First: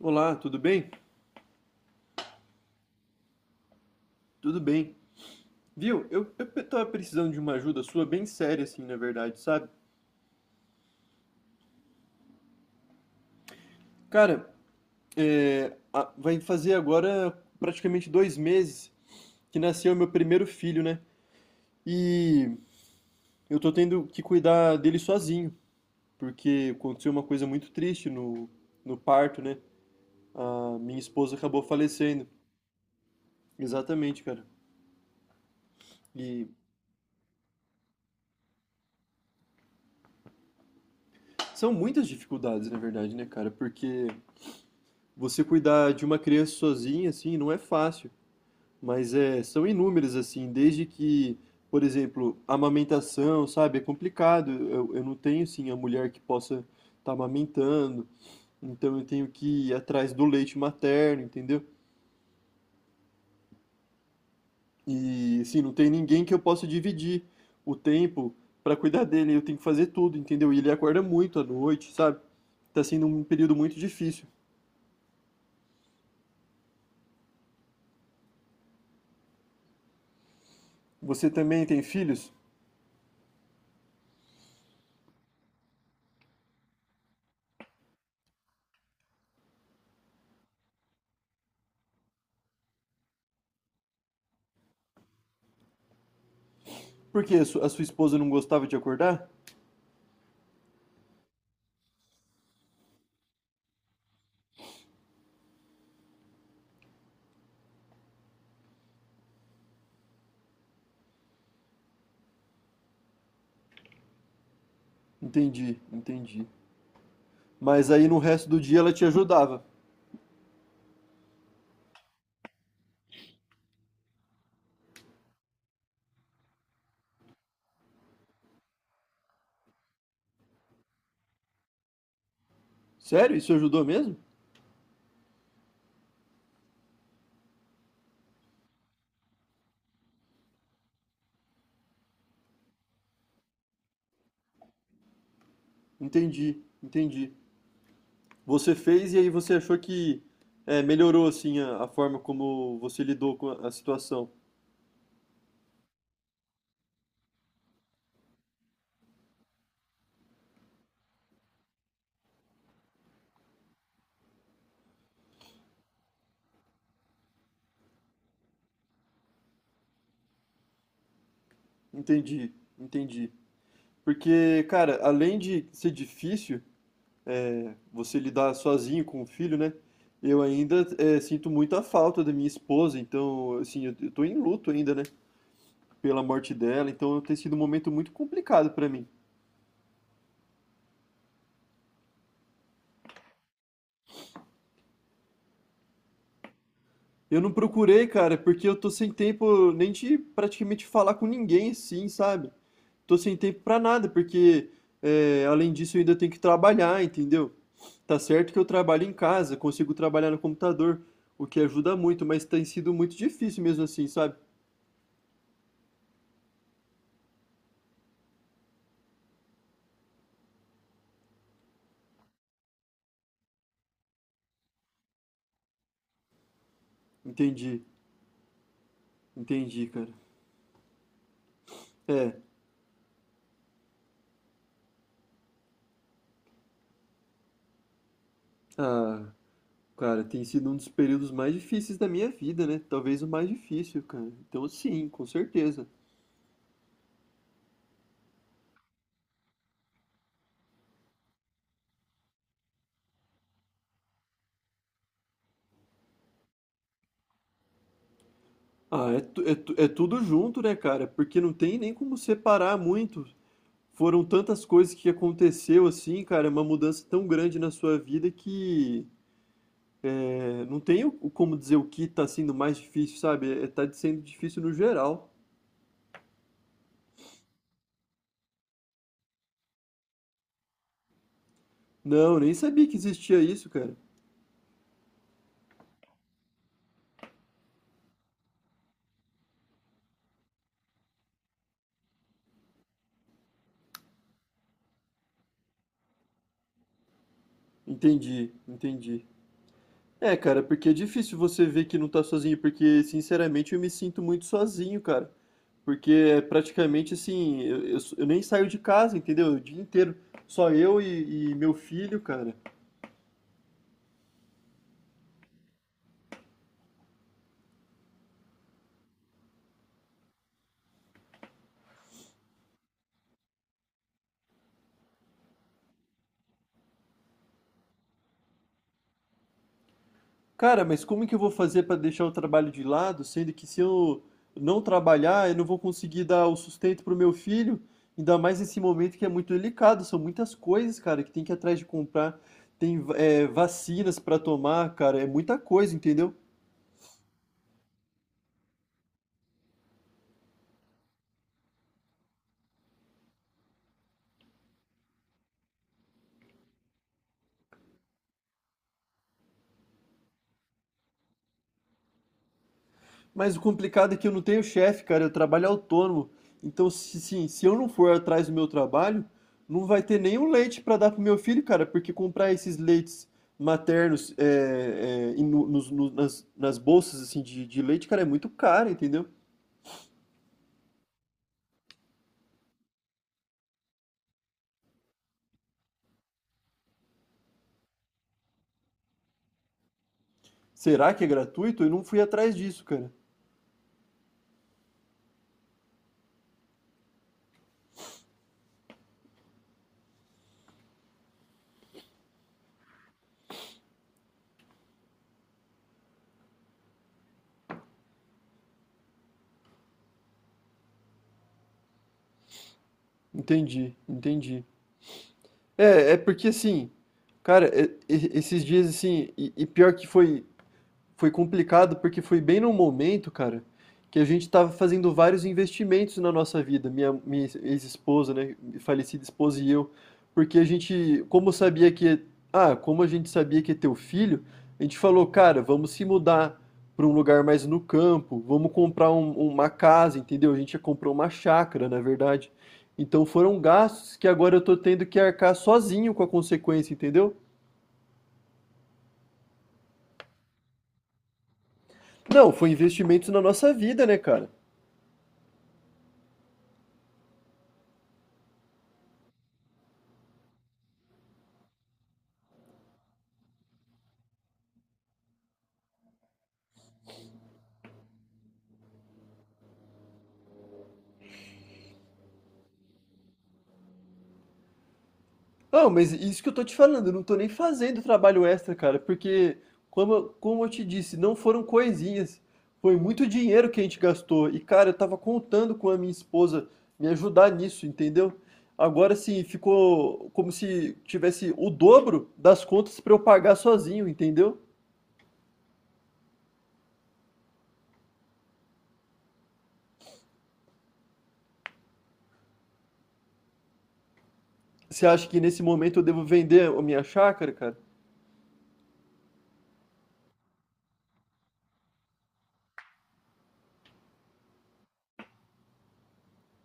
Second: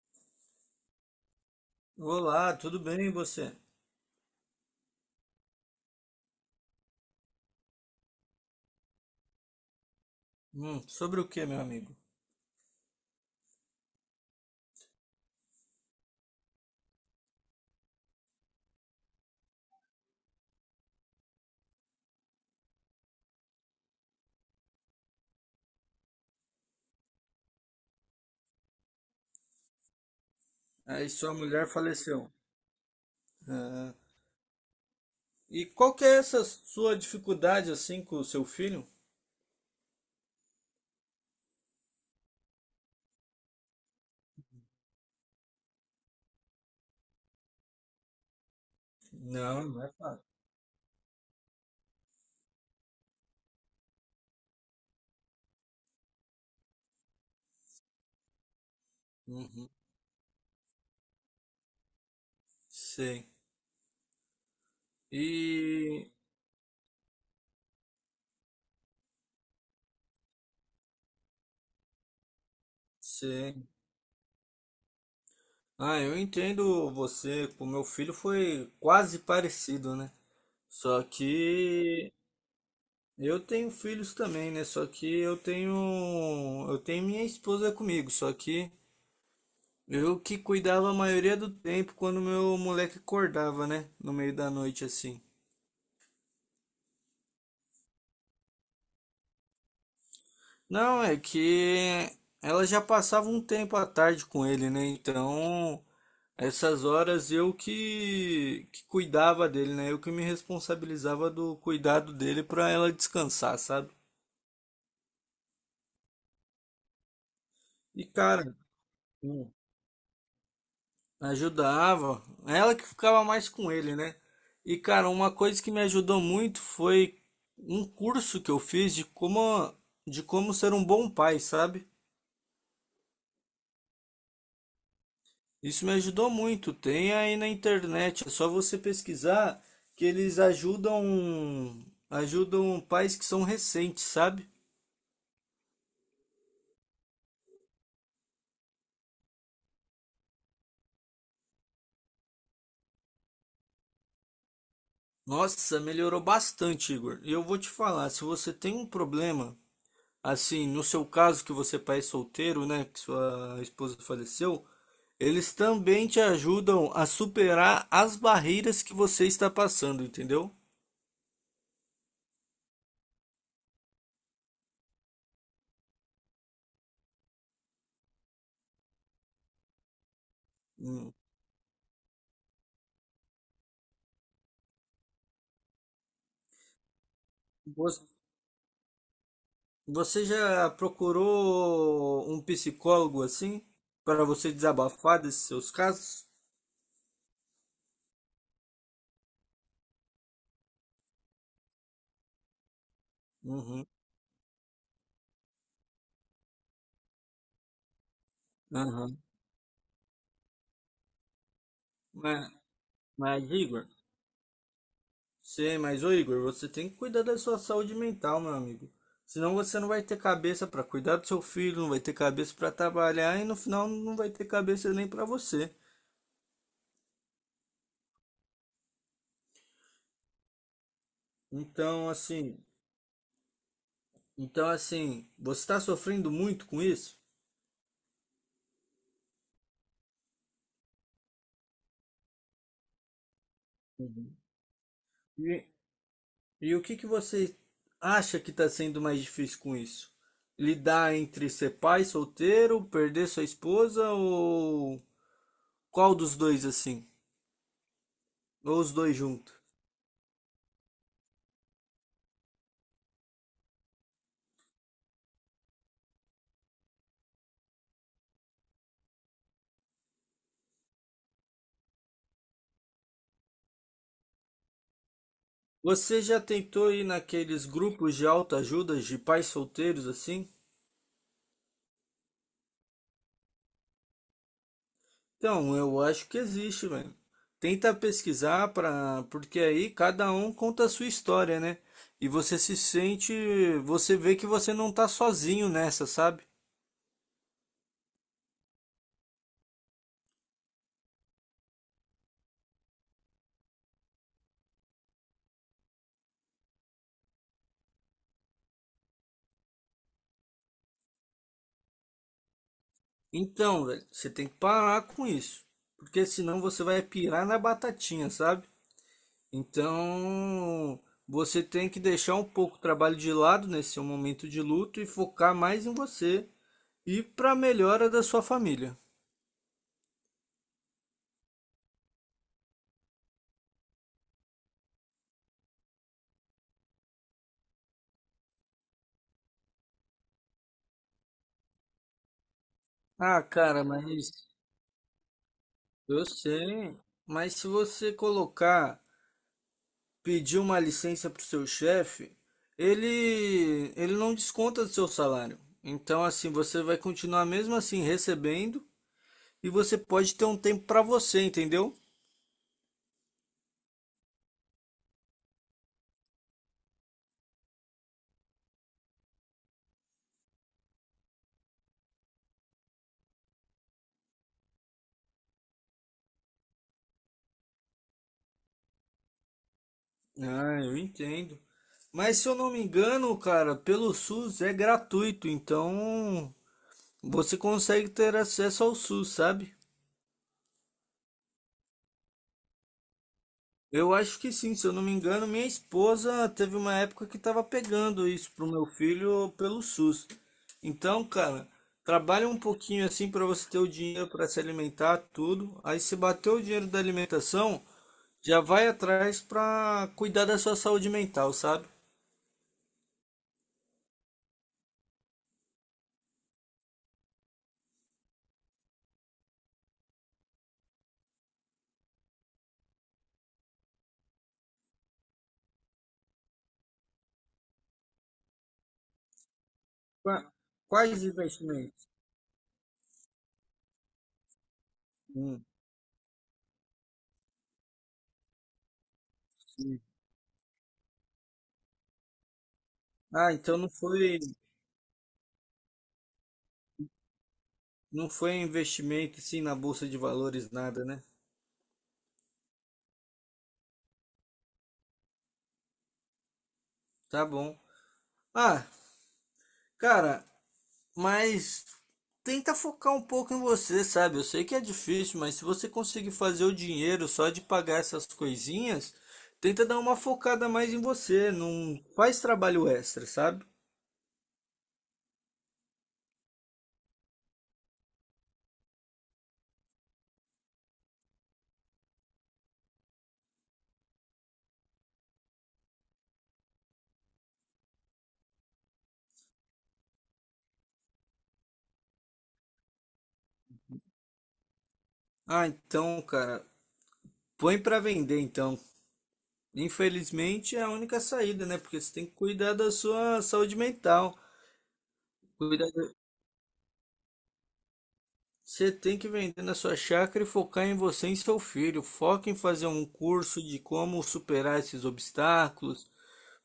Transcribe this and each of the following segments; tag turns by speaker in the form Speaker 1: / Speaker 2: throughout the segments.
Speaker 1: Olá, tudo bem?
Speaker 2: Olá, tudo bem e você?
Speaker 1: Tudo bem. Viu? Eu tava precisando de uma ajuda sua bem séria, assim, na verdade, sabe?
Speaker 2: Sobre o que, meu amigo?
Speaker 1: Cara, vai fazer agora praticamente 2 meses que nasceu meu primeiro filho, né? E eu tô tendo que cuidar dele sozinho, porque aconteceu uma coisa muito triste no parto, né? A minha
Speaker 2: Aí sua
Speaker 1: esposa acabou
Speaker 2: mulher
Speaker 1: falecendo.
Speaker 2: faleceu. Ah,
Speaker 1: Exatamente, cara.
Speaker 2: e qual que é essa
Speaker 1: E
Speaker 2: sua dificuldade assim com o seu filho?
Speaker 1: são muitas dificuldades, na verdade, né, cara? Porque você cuidar de uma criança sozinha, assim, não é fácil. Mas é, são
Speaker 2: Não, não é
Speaker 1: inúmeras,
Speaker 2: fácil.
Speaker 1: assim, desde que, por exemplo, amamentação, sabe? É complicado. Eu não tenho, assim, a mulher que possa estar amamentando, então eu tenho que
Speaker 2: Uhum,
Speaker 1: ir atrás do leite materno, entendeu?
Speaker 2: sei.
Speaker 1: E, assim, não tem
Speaker 2: E
Speaker 1: ninguém que eu possa dividir o tempo para cuidar dele. Eu tenho que fazer tudo, entendeu? E ele acorda muito à noite, sabe? Tá sendo um período
Speaker 2: sei.
Speaker 1: muito difícil.
Speaker 2: Ah, eu entendo você. O meu filho foi quase parecido, né? Só
Speaker 1: Você também tem
Speaker 2: que
Speaker 1: filhos?
Speaker 2: eu tenho filhos também, né? Só que eu tenho minha esposa comigo, só que eu que cuidava a maioria do tempo quando meu moleque acordava, né? No meio da noite assim.
Speaker 1: Por quê? A sua esposa não gostava de acordar?
Speaker 2: Não, é que ela já passava um tempo à tarde com ele, né? Então, essas horas eu que cuidava dele, né? Eu que me responsabilizava do cuidado dele pra ela descansar, sabe?
Speaker 1: Entendi, entendi. Mas
Speaker 2: E,
Speaker 1: aí no
Speaker 2: cara,
Speaker 1: resto do dia ela te ajudava.
Speaker 2: ajudava. Ela que ficava mais com ele, né? E, cara, uma coisa que me ajudou muito foi um curso que eu fiz de como ser um bom pai, sabe?
Speaker 1: Sério? Isso ajudou mesmo?
Speaker 2: Isso me ajudou muito. Tem aí na internet, é só você pesquisar que eles ajudam, ajudam pais que são recentes, sabe?
Speaker 1: Entendi, entendi. Você fez e aí você achou que melhorou assim a forma como você lidou com a situação.
Speaker 2: Nossa, melhorou bastante, Igor. E eu vou te falar, se você tem um problema, assim, no seu caso que você é pai solteiro, né, que sua esposa faleceu, eles também te ajudam a superar as barreiras que você está passando, entendeu?
Speaker 1: Entendi, entendi. Porque, cara, além de ser difícil você lidar sozinho com o filho, né? Eu ainda
Speaker 2: Hum.
Speaker 1: sinto muita falta da minha esposa, então, assim, eu tô em luto ainda, né? Pela morte dela, então tem sido um momento
Speaker 2: Você
Speaker 1: muito complicado pra mim.
Speaker 2: você já procurou um psicólogo assim para você desabafar desses seus casos?
Speaker 1: Eu não procurei, cara, é porque eu tô sem tempo nem de praticamente falar com ninguém, sim, sabe? Tô sem tempo pra
Speaker 2: Uhum.
Speaker 1: nada, porque além disso eu ainda tenho que trabalhar, entendeu? Tá certo que eu trabalho em
Speaker 2: Aham.
Speaker 1: casa, consigo trabalhar no computador, o que ajuda muito, mas
Speaker 2: Mas,
Speaker 1: tem sido muito
Speaker 2: mas,
Speaker 1: difícil mesmo
Speaker 2: Igor,
Speaker 1: assim, sabe?
Speaker 2: sim, mas ô Igor, você tem que cuidar da sua saúde mental, meu amigo. Senão você não vai ter cabeça para cuidar do seu filho, não vai ter cabeça para trabalhar e no final não vai ter cabeça nem para você.
Speaker 1: Entendi, entendi, cara.
Speaker 2: Então,
Speaker 1: É,
Speaker 2: assim, então, assim, você está sofrendo muito com isso?
Speaker 1: ah, cara, tem sido um dos períodos mais difíceis da minha vida, né? Talvez o mais difícil, cara.
Speaker 2: Uhum.
Speaker 1: Então, sim, com
Speaker 2: E,
Speaker 1: certeza.
Speaker 2: e o que que você acha que está sendo mais difícil com isso? Lidar entre ser pai solteiro, perder sua esposa ou qual dos dois assim? Ou os
Speaker 1: Ah,
Speaker 2: dois
Speaker 1: é, tu-
Speaker 2: juntos?
Speaker 1: é tu- é tudo junto, né, cara? Porque não tem nem como separar muito. Foram tantas coisas que aconteceu assim, cara, é uma mudança tão grande na sua vida que não tem o como dizer o que tá sendo mais difícil, sabe? É, tá sendo difícil no geral.
Speaker 2: Você já tentou ir naqueles grupos de autoajuda de pais solteiros assim?
Speaker 1: Não, nem sabia que existia isso, cara.
Speaker 2: Então, eu acho que existe, velho. Tenta pesquisar para, porque aí cada um conta a sua história, né? E você se sente, você vê que você não tá sozinho nessa, sabe?
Speaker 1: Entendi, entendi. É, cara, porque é difícil você ver que não tá sozinho, porque, sinceramente, eu me sinto muito sozinho, cara. Porque é praticamente assim, eu nem saio de casa, entendeu? O dia inteiro, só eu e meu filho, cara.
Speaker 2: Então, velho, você tem que parar com isso, porque senão você vai pirar na batatinha, sabe? Então, você tem que deixar um pouco o trabalho de lado nesse seu momento de luto e focar mais em você e para melhora da sua família.
Speaker 1: Cara, mas como que eu vou fazer pra deixar o trabalho de lado, sendo que se eu não trabalhar, eu não vou conseguir dar o sustento pro meu filho? Ainda mais nesse momento que é muito delicado, são muitas coisas, cara, que tem que ir atrás de comprar, tem,
Speaker 2: Ah, cara,
Speaker 1: vacinas
Speaker 2: mas
Speaker 1: pra tomar, cara, é muita coisa,
Speaker 2: eu
Speaker 1: entendeu?
Speaker 2: sei, mas se você colocar, pedir uma licença para o seu chefe, ele não desconta do seu salário. Então, assim, você vai continuar mesmo assim recebendo e você pode ter um tempo para você, entendeu?
Speaker 1: Mas o complicado é que eu não tenho chefe, cara, eu trabalho autônomo. Então, se, sim, se eu não for atrás do meu trabalho, não vai ter nenhum leite para dar pro meu filho, cara, porque comprar esses leites maternos nas bolsas assim de leite, cara, é muito caro, entendeu?
Speaker 2: Ah, eu entendo. Mas se eu não me engano, cara, pelo SUS é gratuito, então você consegue ter acesso ao SUS, sabe?
Speaker 1: Será que é gratuito? Eu não fui atrás disso, cara.
Speaker 2: Eu acho que sim, se eu não me engano, minha esposa teve uma época que estava pegando isso pro meu filho pelo SUS. Então, cara, trabalha um pouquinho assim para você ter o dinheiro para se alimentar, tudo. Aí se bater o dinheiro da alimentação, já vai atrás para cuidar da sua saúde mental, sabe?
Speaker 1: Entendi, entendi. É, é porque assim, cara, esses dias assim, e pior que foi. Foi complicado porque foi bem num momento, cara, que a gente estava fazendo vários investimentos na nossa vida, minha ex-esposa, né, falecida esposa e eu,
Speaker 2: Qua-
Speaker 1: porque a
Speaker 2: Quais
Speaker 1: gente, como sabia
Speaker 2: investimentos?
Speaker 1: que, ah, como a gente sabia que ia ter o filho, a gente falou, cara,
Speaker 2: Hum.
Speaker 1: vamos se mudar para um lugar mais no campo, vamos comprar uma casa, entendeu? A gente já comprou uma chácara, na verdade. Então
Speaker 2: Ah,
Speaker 1: foram gastos que agora eu tô tendo que arcar sozinho com a consequência, entendeu?
Speaker 2: não foi investimento assim na bolsa de valores nada, né?
Speaker 1: Não, foi investimentos na nossa vida, né, cara?
Speaker 2: Tá bom. Ah, cara, mas tenta focar um pouco em você, sabe? Eu sei que é difícil, mas se você conseguir fazer o dinheiro só de pagar essas coisinhas, tenta dar uma focada mais em você, não faz trabalho extra, sabe?
Speaker 1: Não, mas isso que eu tô te falando, eu não tô nem fazendo trabalho extra, cara, porque, como, como eu te disse, não foram coisinhas, foi muito dinheiro que a gente gastou. E, cara, eu tava contando com a minha esposa me ajudar nisso, entendeu? Agora sim, ficou como se tivesse o dobro das contas pra eu pagar sozinho, entendeu?
Speaker 2: Ah, então, cara, põe pra vender então. Infelizmente é a única saída, né? Porque você tem que cuidar da sua saúde mental.
Speaker 1: Você acha que nesse
Speaker 2: Cuidar
Speaker 1: momento eu
Speaker 2: da-
Speaker 1: devo vender a minha chácara, cara?
Speaker 2: Você tem que vender na sua chácara e focar em você e em seu filho. Foca em fazer um curso de como superar esses obstáculos,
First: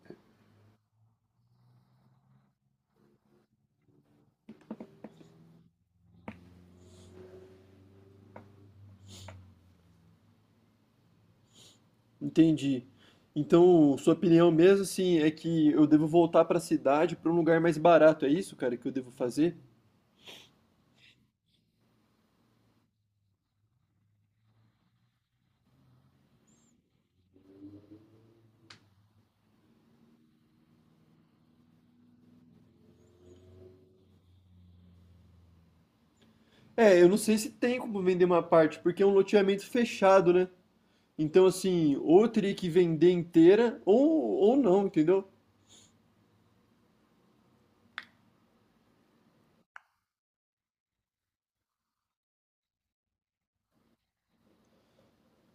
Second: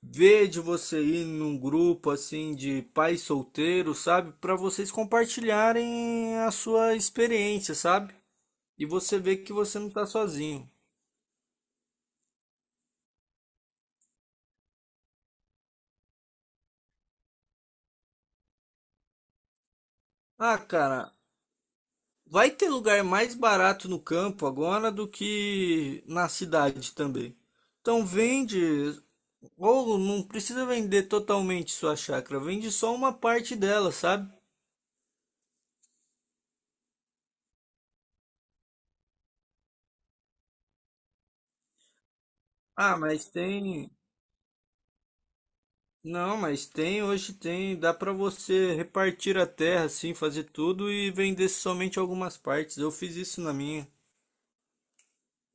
Speaker 2: ver de você ir num grupo assim de pais solteiros, sabe? Para vocês compartilharem a sua experiência, sabe? E você ver que você não tá sozinho.
Speaker 1: Entendi. Então, sua opinião mesmo, assim, é que eu devo voltar pra cidade, pra um lugar mais barato, é isso, cara, que eu devo fazer?
Speaker 2: Ah, cara, vai ter lugar mais barato no campo agora do que na cidade também. Então vende, ou não precisa vender totalmente sua chácara, vende só uma parte dela, sabe?
Speaker 1: É, eu não sei se tem como vender uma parte, porque é um loteamento fechado, né? Então, assim, ou eu teria que
Speaker 2: Ah,
Speaker 1: vender
Speaker 2: mas
Speaker 1: inteira,
Speaker 2: tem
Speaker 1: ou não, entendeu?
Speaker 2: Não, mas tem, hoje tem, dá pra você repartir a terra assim, fazer tudo e vender somente algumas partes. Eu fiz isso na minha.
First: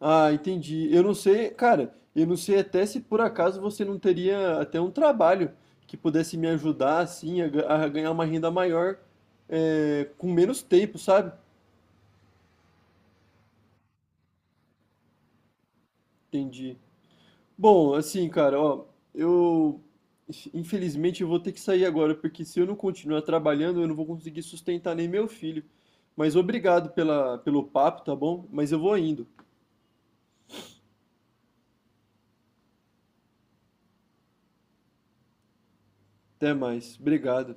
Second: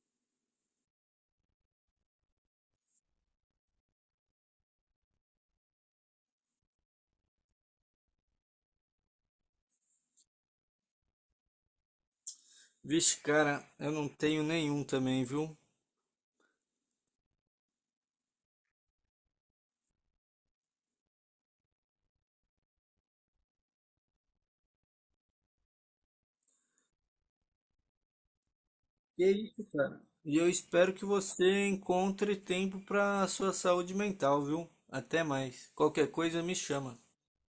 Speaker 1: Ah, entendi. Eu não sei, cara, eu não sei até se por acaso você não teria até um trabalho que pudesse me ajudar, assim, a ganhar uma renda maior, com menos tempo, sabe?
Speaker 2: Vixe, cara, eu não tenho nenhum também, viu?
Speaker 1: Entendi. Bom, assim, cara, ó, eu infelizmente eu vou ter que sair agora, porque se eu não continuar trabalhando, eu não vou conseguir sustentar nem meu filho. Mas obrigado pela, pelo papo, tá bom? Mas eu vou
Speaker 2: Que
Speaker 1: indo.
Speaker 2: isso, cara? E eu espero que você encontre tempo pra sua saúde mental, viu? Até mais. Qualquer coisa
Speaker 1: Até
Speaker 2: me
Speaker 1: mais.
Speaker 2: chama.
Speaker 1: Obrigado.